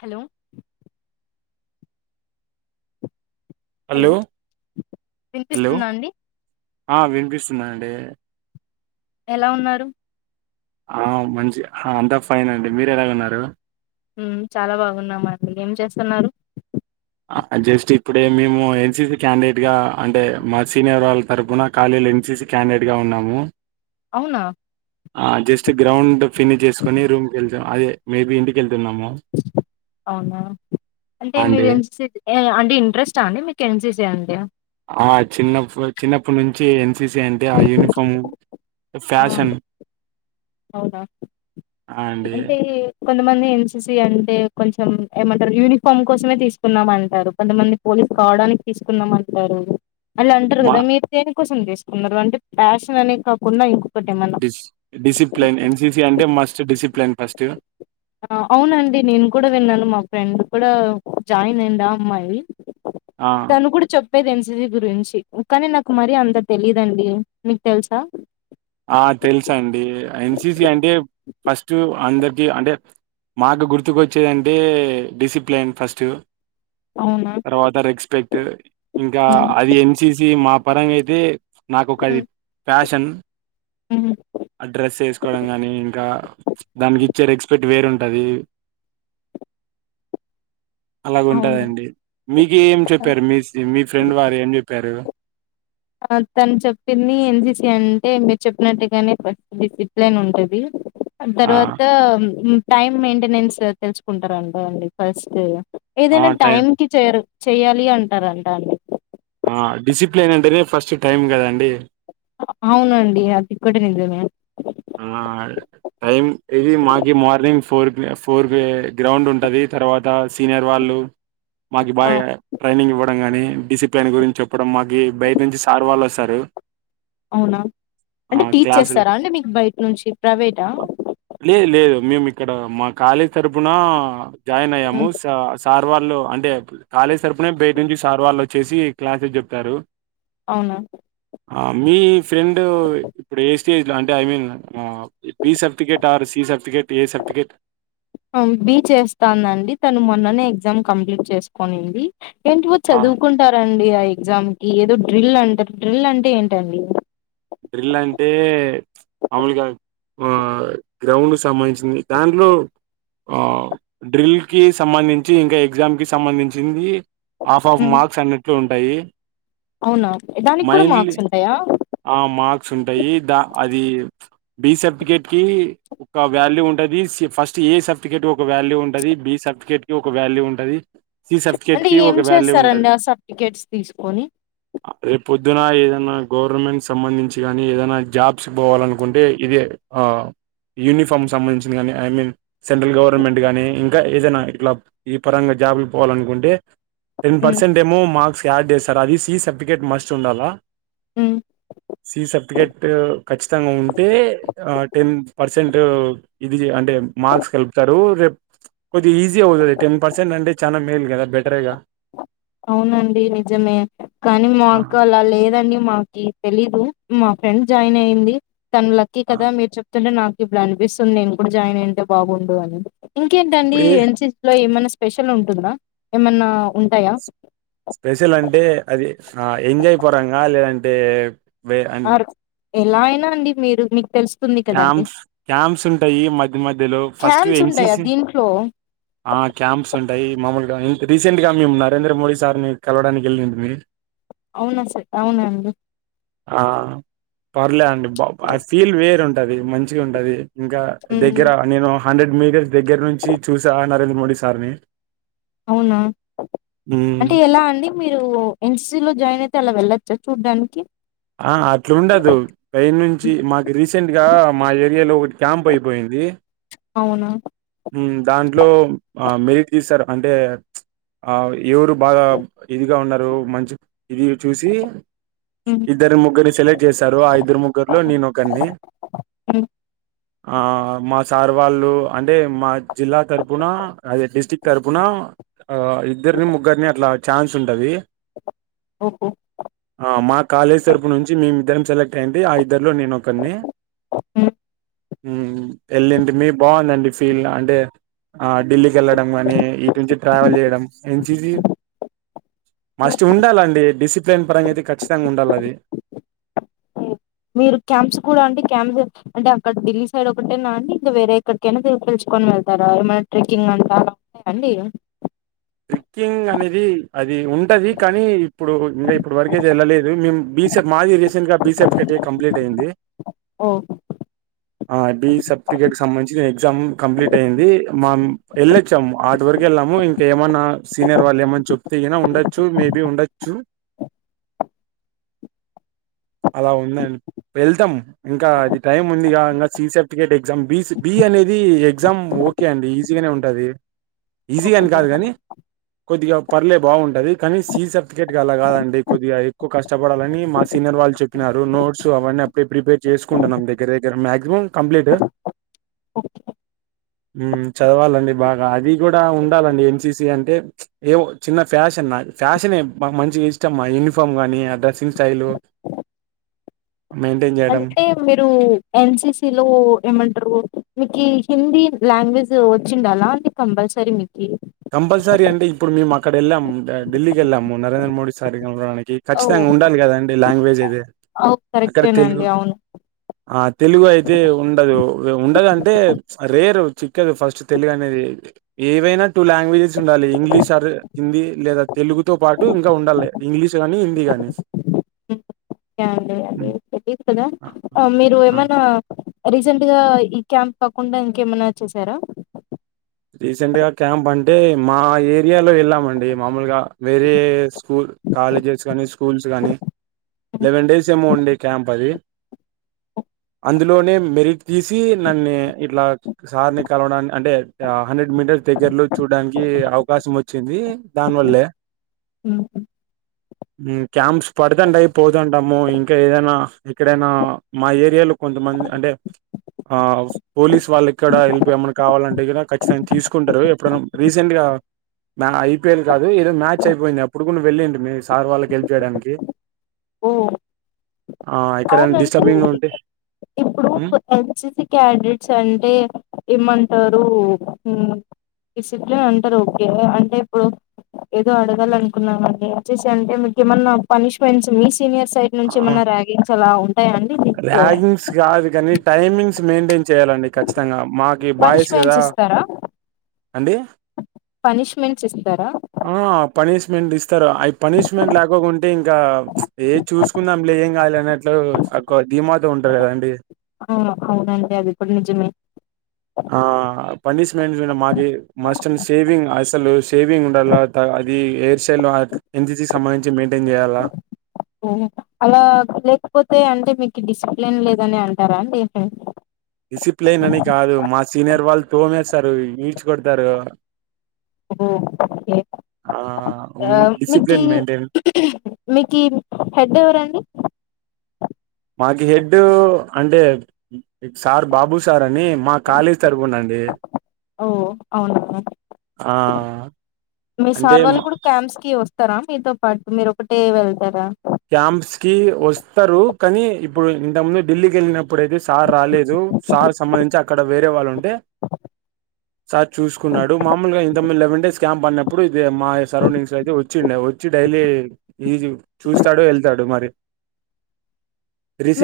Hello hello hello వినిపిస్తుందా అండి ఆ వినిపిస్సుంది అండి ఎలా ఉన్నారు ఆ మంచి హా అంతా ఫైన్ అండి మీరు ఎలాగున్నారు ఉమ్ చాలా బాగున్నామండి ఏం చేస్తున్నారు అ జస్ట్ ఇప్పుడే మేము ఎన్ సి సి క్యాండిడేట్ గా అంటే మా సీనియర్ వాళ్ళ తరుపున ఖాళీ లెన్సిసి క్యాండేట్ గా ఉన్నాము అవునా ఆ జస్ట్ గ్రౌండ్ ఫినిష్ చేసుకొని రూమ్ కెళ్ళిపోయాం అదే మేబి ఇంటికెళ్ అవునా అంటే మీరు అండి ఎన్ సి [unintelligible] అంటే ఇంట్రెస్ట్ ఆ అండి మీకు ఎన్ సి సీ అంటే ఆ చిన్నప్పు చిన్నప్పుడి నుంచి ఎన్ సి సి అంటే ఆ యూనిఫామ్ ఆ ఫ్యాషన్ అవునా ఆ అండి అంటే కొంతమంది ఎన్సిసి అంటే కొంచెం ఏమంటారు యూనిఫామ్ కోసమే తీసుకున్నామంటారు కొంతమంది పోలీస్ కావడానికి తీసుకున్నాం అంటారు అలా అంటారు మా కదా మీరు దేనికోసం తీసుకున్నారు అంటే ప్యాషన్ అనే కాకుండా ఏమన్నా డిస్ డిసిప్లిన్ ఎన్సిసి అంటే మస్ట్ డిసిప్లిన్ ఫస్ట్ ఆ అవునండి నేను కూడా విన్నాను మా ఫ్రెండ్ కూడా జాయిన్ అయింది ఆ అమ్మాయి ఆ తను కూడా చెప్పు ది ఎన్సిసి గురించి కానీ నాకు మరి అంత తెలీయదండి మీకు తెలుసా ఆ తెలుసండి ఎన్సిసి అంటే ఫస్ట్ అందరికి అంటే మాకు గుర్తుకొచ్చేదంటే డిసిప్లిన్ ఫస్ట్ అవునా తర్వాత రెస్పెక్ట్ ఇంకా ఉమ్ అది ఎన్సిసి మా పరంగా అయితే నాకు ఒక అది ఉమ్ ఫ్యాషన్ ఉహు ఆ డ్రెస్ వేసుకోవడం కాని ఇంకా దానికి ఇచ్చే రెస్పెక్ట్ వేరుంట తది అవును అలాగుంటదండి మీకు ఏం చెప్పారు మీ మీ ఫ్రెండ్ వారు ఏం చెప్పారు తను చెప్పింది ఎన్సిసి అంటే మీరు చెప్పినట్టుగానే ఫస్ట్ డిసిప్లిన్ ఉంటుంది ఆ! తర్వాత టైమ్ మెయింటెనెన్స్ తెలుసుకుంటారంట అండి ఫస్ట్ ఏదైనా టైం కి చేరు చేయాలి అంటారంట అండి ఆ డిసిప్లిన్ అంటేనే ఫస్ట్ టైం కదండి అవునండి అది కూడా నిజమే ఆ టైం ఇది మాకి మార్నింగ్ ఫోర్ ఫోర్ వే గ్రౌండ్ ఉంటది తర్వాత సీనియర్ వాళ్ళు మాకి ఆ! బాగా ట్రైనింగ్ ఇవ్వడం గాని డిసిప్లిన్ గురించి చెప్పడం మాకి బయట నుంచి సార్ వాళ్ళు వస్తారు అవునా ఆ అంటే టీచ్ క్లాసులు చేస్తారా అంటే మీకు బయట నుంచి ప్రైవేటా లే లేదు మేము ఇక్కడ మా కాలేజ్ తరఫున జాయిన్ అయ్యాము హ్మ్. సార్ సార్ వాళ్ళు అంటే కాలేజ్ తరపున బయట నుంచి సార్ వాళ్ళు వచ్చేసి క్లాసెస్ చెప్తారు అవునా ఆ మీ ఫ్రెండ్ ఇప్పుడు ఏ స్టేజిలో అంటే I mean B certificate or C certificate A certificate B చెస్తాండండి తను మొన్ననే ఎగ్జామ్ కంప్లీట్ చేసుకునింది ఏంటివో ఆ చదువుకుంటారండి ఆ ఎగ్జామ్ ఏదో డ్రిల్ అంటారు డ్రిల్ అంటే ఏంటండి డ్రిల్ అంటే మాములుగా ఆ గ్రౌండ్ సంబంధించింది దాంట్లో ఆ డ్రిల్ కి సంబంధించి ఇంకా ఎగ్జామ్ కి సంబంధించింది ఆఫ్ ఆఫ్ హ్మ్. మార్క్స్ అన్నిట్ల ఉంటాయి అవునా దానికి కూడా మైన్లీ మార్క్స్ ఉంటాయా ఆ మార్క్స్ ఉంటాయి దా అది బి సర్టిఫికేట్ కి ఒక వ్యాల్యూ ఉంటది. స్ ఫస్ట్ ఏ సర్టిఫికేట్ ఒక వ్యాల్యూ ఉంటది బి సర్టిఫికేట్ కి ఒక వాల్యూ ఉంటది సి సర్టిఫికెట్ అంటే కి ఏం ఒక వ్యాల్యూ చేస్తారండి ఉంటది ఆ సర్టిఫికేట్స్ తీసుకొని రేపు పొద్దున ఏదన్నా గవర్నమెంట్ సంబంధించి కానీ ఏదైనా జాబ్స్ పోవాలనుకుంటే ఇదే ఆ యూనిఫామ్ సంబంధించిన కానీ ఐ మీన్ సెంట్రల్ గవర్నమెంట్ గానీ ఇంకా ఏదైనా ఇట్లా ఈ పరంగా జాబ్లకి పోవాలనుకుంటే టెన్ హ్మ్. పర్సెంట్ ఏమో మార్క్స్ యాడ్ చేస్తార్ అది సి సర్టిఫికేట్ మస్ట్ ఉండాలా ఉమ్ సి సర్టిఫికెట్ కచ్చితంగా ఉంటే టెన్ పర్సెంట్ ఇది అంటే మార్క్స్ కలుపుతారు రేప్ కొద్ది ఈజీవు అవుతాది టెన్ పర్సెంట్ అంటే చా మేల్గాద బెటరెగా అవునండి నిజమే కానీ ఆ మాకు అలా లేదండి మాకి తెలీదు మా ఫ్రెండ్ జాయిన్ అయింది తన లక్కీ ఆ కదా మీరు చెప్తుంటే నాక్ ఇప్పుడు అనిపిస్తుంది. నేను కూడా జాయిన్ అయింటే బాగుండు ఇప్పుడే అని స్పెషల్ ఉంటుందా? ఏమన్నా ఉంటాయా? స్పెషల్ అంటే అది ఆ ఎంజాయ్ పరంగా లేదంటే వే అమ్ ఆర్ ఎలా అయినా అండి మీరు మీక్ తెలుస్ క్యాంప్స్ క్యాంప్స్ ఉంటాయి మధ్య మధ్యలో ఫస్ట్ క్యాన్స్ ఎన్. సి. ఉంటాయా సి దీంట్లో ఆ క్యాంప్స్ ఉంట్ టాయ్ మామూలుగా రీసెంట్ గా మేము నరేంద్ర మోడీ సార్ ను కలవడానికి ఎల్లింటిమీ అవున సార్ అవునండి ఆ పర్లే అండి బ ఆ ఫీల్ వేరు ఉంటది మంచిగ ఉంటది ఇంకా ఉమ్ దగ్గర నేను హండ్రెడ్ మీటర్స్ దగ్గర నుంచి చూసా నరేంద్ర మోడీ సార్ ని అవునా మ్మ్ అంటే ఎలా అండి మీరు ఎన్సిలో జాయిన్ అయి అలా వెళ్లొచ్చా చూడ్డానికి ఆ అట్లుండదు పైన్ నుంచి హ్మ్. మాకు రీసెంట్ గా మా ఏరియాలో ఒకటి క్యాంప్ అయిపోయింది. ది అవునా ఉమ్ దాంట్లో ఆ మెరిట్ తీసారు అంటే ఆ ఎవరు బాగా ఇదిగా ఉన్నారు మంచి ఇది చూసి ఉమ్ ఇద్దరు ముగ్గురు సెలెక్ట్ చేశారు ఆ ఇద్దరు ముగ్గురులో నేనొకొరిని ఉమ్ ఆ మా సార్ వాళ్ళు అన్ అంటే మా జిల్లా తరుపునా అదే డిస్టిక్ తరుపునా ఆ ఇద్దరిని ముగ్గురిని అట్లా ఛాన్స్ ఉంటది. ఓహో ఆ మా కాలేజ్ తరపు నుంచి మేమి ఇద్దరం సెలెక్ట్ అయింటి ఆ ఇద్ ఇద్దర్లో నేను ఒకని ఉమ్ ఉమ్ వెళ్ళింటిమి బాగుందండి ఫీల్ అంటే ఆ ఢిల్లీకి వెళ్లడం కానీ ఇటు నుంచి ట్రావెల్ చేయడం ఎన్. సి. సి మస్ట్ ఉండాలండి డిసిప్లేన్ పరంగా అయితే ఖచ్చితంగా ఉండాలి అది మీరు క్యాంప్స్ కూడా అంటె క్యాంప్స్ అంటే అక్కడ ఢిల్లీ సైడ్ ఒకటేనా అండి ఇంకా వేరే ఎక్కడికైనా వేరే పిల్చ్ [inaudible] కప్పుకొని వెళ్తారా ఏమైనా ట్రీక్కింగ్ అంతా ఉంటాయ అండి ట్రెక్కింగ్ అనేది అద్ ఇది ఉంటది కానీ ఇప్పుడు ఇగ ఇప్పుడు వరకె చేయల లేదు మేము బిస మాది రీసెంట్ గా బిస కటెక్ కంప్లీట్ అయింది ఓ ఆ బి సర్టిఫికేట్ క సంబంధించి నేను ఎగ్జామ్ కంప్లీట్ అయ్యింది మా ఎల్లె సం అద్ వరకు ఎళ్ళాము ఇం ఏమన్న సీనియర్ వాళ్ళు ఏమని చెప్తే ఈనా ఉండొచ్చు మేబి ఉండొచ్చు. అలా ఉందండి వెళ్తాం ఇంకా అది టైం ఉందిగా ఇంకా C certificate exam B certificate B అనేది ఎగ్జామ్ ఓకే అండి ఈజీగానే ఉంటది ఈజీగా అని ఓకే కాదు గానీ కొద్దిగా పర్లే బాగుంటది కానీ సీ సర్టిఫికెట్గా అలా కాదండి కొద్దిగా ఎక్కువ కష్టపడాలని మా సీనియర్ వాళ్ చెప్పినారు నోట్స్ అవన్నీ అప్పుడే ప్రిపేర్ చేసుకుంటాన్నామ్ దగ్గర దగ్గర మాక్సిమం కంప్లీట్ అ ఉమ్మ్ చదవాలండి బాగా అది కూడా ఉండాలండి ఎన్. సి. సి అంటే ఏవో చిన్న ఫ్యాషన్ నా ఫ్యాషన్ నే మంచిగా ఇష్టం మా యూనిఫామ్ కానీ ఆ డ్రెస్సింగ్ స్టైలు మెయింటైన్ చేయడం. అంటే మీరు ఎన్. సి. సి లో ఏమంటరు మీకి హిందీ లాంగ్వేజ్ వచ్చిండలా అంటే కంపల్సరీ మీకీ కంపల్సరీ అంటే ఇప్పుడు మేము అక్కడ ఎళ్ళామ్ ఢిల్లీకి ఎళ్ళాము నరేంద్ర మోడీ సార్ ని కలవడానికి ఓ ఖచ్చితంగా ఉండాలి కదండి లాంగ్వేజ్ అయితే ఓ కరెక్టేనండి అవును ఆ తెలుగు అయితే ఉండదు. ఉండదంటే రేరు, చిక్కదు ఫస్ట్ తెలుగు అనేది. ఏవైనా. టూ లాంగ్వేజెస్ ఉండాలి. ఇంగ్లీష్ ఆర్ హిందీ లేదా తెలుగు తో పాటు ఇంకా ఉండాలి, ఇంగ్లీష్ గానీ, హిందీ అనేసి. [inaudible] ఒకే అండి అదే తెలీదు కదా. ఆ మీరు ఏమన్నా రీసెంట్ గా ఈ క్యాంప్ కాకుండా, ఇంకేమైనా చేసారా. రీసెంట్ గా క్యాంప్ అంటే, మా ఏరియాలో ఎళ్ళామండి. మామూలుగా వేరే స్కూల్, కాలేజెస్ గానీ, స్కూల్స్ గానీ లెవెన్ డేస్ ఏమో ఉండే క్యాంప్ అది. అందులోనే మెరిట్ తీసి, నన్నే ఇట్లా సార్ని కలవడాన్ని అంటే, ఆ హండ్రెడ్ మీటర్ దగ్గరలో చూడ్డానికి అవకాశం ఓచ్చింది, దానివల్లే. ఉహుమ్. ఉమ్ క్యాంప్స్ పడతంటాయి, పోతంటము. ఇంకా ఏదైనా, ఎక్కడైనా మా ఏరియాలో కొం కొంతమంది అంటే, ఆ పోలీస్ వాళ్ళు ఇక్కడ హెల్ప్ ఏమన్నా కావాలంటే గిన, ఖచ్చితంగా తీసుకుంటారు. ఎప్పుడైనా రీసెంట్ గా, మ ఐపీఎల్ కాదు, ఏదో మ్యాచ్ అయిపోయింది. అప్పుడు కూడా వెళ్ళింటిమీ, సార్ వాళ్ళకి హెల్ప్ చేయడానికి. ఓ. ఆ ఎక్కడైనా డిస్టబింగ్గా ఉంటే, హ్మ్? ఎన్ సీ సీ క్యాన్డెట్స్ అంటే, ఏమంటారు ఉమ్. డిసిప్లిన్ ఉంటారు. ఓకే అంటే ఇప్పుడు, ఏదో అడగాలానుకున్నామండి. ఎన్ సీ సీ అంటే మీకు ఏమన్నా పనిష్మెంట్స్ [inaudible] సీనియర్ సైడ్ ఆ, నుంచి, ఏమన్నా ర్యాగింగ్స్ అలా ఉంటాయా అండి దీంట్లో. ర్యాగింగ్స్ కాదు కానీ టైమింగ్స్ మెయింటైన్ చేయాలండి ఖచ్చితంగా. మాకి బాయ్స్ పనిష్మెంట్స్ కదా. ఇస్తారా అండి. పనిష్మెంట్స్ ఇస్తారా. ఆ పనిష్మెంట్ ఇస్తారు. అయి పనిష్మెంట్ లేకాకుంటే ఇంకా, ఏ చూసుకుందాం లే, ఏం కాదులే అన్నట్టు, అక్కువ ధీమాతో ఉంటార్ కదండి. అ అవునండి, అది కూడా నిజమే. ఆ పనిష్మెంట్స్ మాకి, మస్ట్ అన్ సేవింగ్ అసలు, షేవింగ్ ఉండాల. [inaudible] అది హెయిర్ స్టైల్ హాక్, ఎన్ సీ సీ సంబంధించి మెయింటైన్ జేయాలా. ఉహు అలా లేకపోతే, అంటే మీకి డిసిప్లిన్ లేదని అంటారా అండి. [unintelligible] డిసిప్లైన్ అని కాదు, మా సీనియర్ వాళ్ళు తోమేస్తారు, ఈడ్చి కొడతారు. ఓ ఓకే. ఆహ్, ఆ ఉన్ మీకి, డిసిప్లిన్ మెయింటైన్ మీకి హెడ్ ఎవరండి. మాకీ హెడ్ అంటే, సార్ బాబు సార్ అని మా కాలేజీ తరుపునండ్ దే. ఓ అవునా. ఆ. మీ అంటే సార్ మ వాళ్ళు కూడా క్యాంప్స్ కి వస్తారా మీతో పాటు, మీరు ఒకటే వెళ్తారా. క్యాంప్స్ కి ఓస్తారు, కానీ ఇప్పుడు ఇంత ముందు ఢిల్లీకి ఎళ్ళినప్పుడయితే సార్ రాలేదు. సార్ సంబంధించి, అక్కడ వేరే వాళ్ళు ఉంటే, [inaudible] సార్ చూసుకున్నాడు. మామూలుగా ఇంతకు ముందు లేవెన్ క్యాంపు అన్నప్పుడు, ఇదే మాయి సరౌండింగ్స్ కి వచ్చిండే, వచ్చి డై [unintelligible] చూస్తాడు, వెళ్తాడు మరి.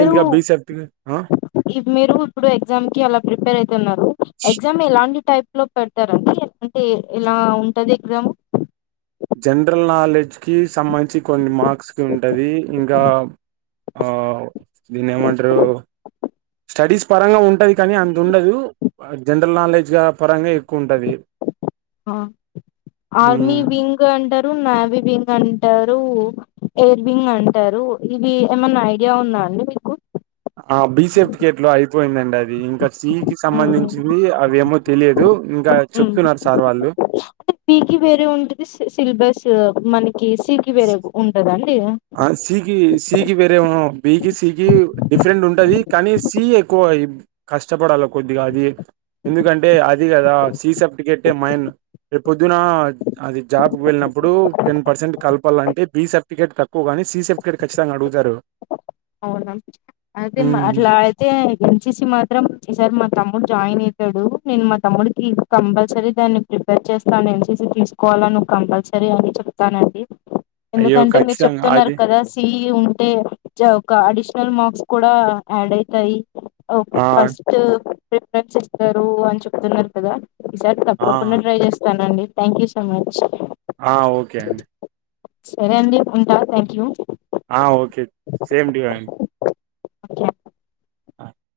మీరు బీ సర్టిఫికెట్ ఆ ఇప్ మీరు ఇప్పుడు ఎగ్జామ్ కి అలా ప్రిపేర్ అయితున్నారు. ఎగ్జామ్ ఎలాంటి టైప్ లో పెడతారండి. అంటే ఇలా ఉంటది ఎగ్జామ్? జనరల్ నాలెడ్జ్ కి సంబంధించి కొన్ని మార్క్స్ కి ఉంటుంది. ఇంకా ఆ దీన్నేమంటారు. స్టడీస్ పరంగా ఉంటది, కానీ అంత ఉండదు. జనరల్ నాలెడ్జ్ గా పరంగా ఎక్కువ ఉంటది ఆర్మీ వింగ్ అంటారు నవీ వింగ్ అ అంటారు ఎయిర్వింగ్ అంటారు ఇవి ఏమన్నా ఐడియా ఉంద అండి మీకు ఆ బి సర్టిఫికెట్ లో అయిపోయిందండి అది ఇంకా సి కి హ్మ్. సంబంధించింది అ అవేమో తెలియదు ఇంకా హ్మ్. చెప్తున్నారు సార్ వాళ్ళు అంటే పీకి వేరే ఉంటది సిలబస్ మనకి సికి వేరే ఉంటదండి ఆ సీకి సీకి వేరే బికి సి కి డిఫరెంట్ ఉంటది కానీ సి ఎక్కువ కష్టపడాలి కొద్దిగా అది ఎందుకంటే అది కదా సీ సర్టిఫికెట్ మైన్ రే పొద్దున అది జాబ్ కువెళ్ళినప్పుడు టెన్ పర్సెంట్ కలపాల అంటే బి సర్టిఫికేట్ తక్కువ కానీ సి సర్టిఫికేట్ ఖచ్చితంగా అడుగుతారు అవునా అదే హ్మ్. అట్లా అయితే ఎన్సిసి మాత్రం ఈసారి మా తమ్ముడు జాయిన్ అయి తాడు నేను మా తమ్ముడికి కంపల్సరీ దాన్ని ప్రిపేర్ చేస్తాను ఎంసిసీ తీసుకోవాలా నువ్వు కంపల్సరీ సరే అని చెప్తానండి అయ్యో ఎందుకంటే మీరు ఖచ్చితంగా చెప్తున్నారు అది కదా సిఈ ఉంటే ఒక అడిషనల్ మార్క్స్ కూడా యాడ్ అయితాయి ఓ ఆ ఫస్ట్ ప్రిఫరెన్స్ ఇస్తారు అని చెప్తున్నారు కదా ఈసారి ఆ తప్పకుండా ట్రై చేస్తానండి థ్యాంక్ యూ సో మచ్ ఆ ఓకే అండి సరే అండి ఉంటా థాంక్స్ యూ ఆ ఓకే సేమ్ టు యూ అ ఆ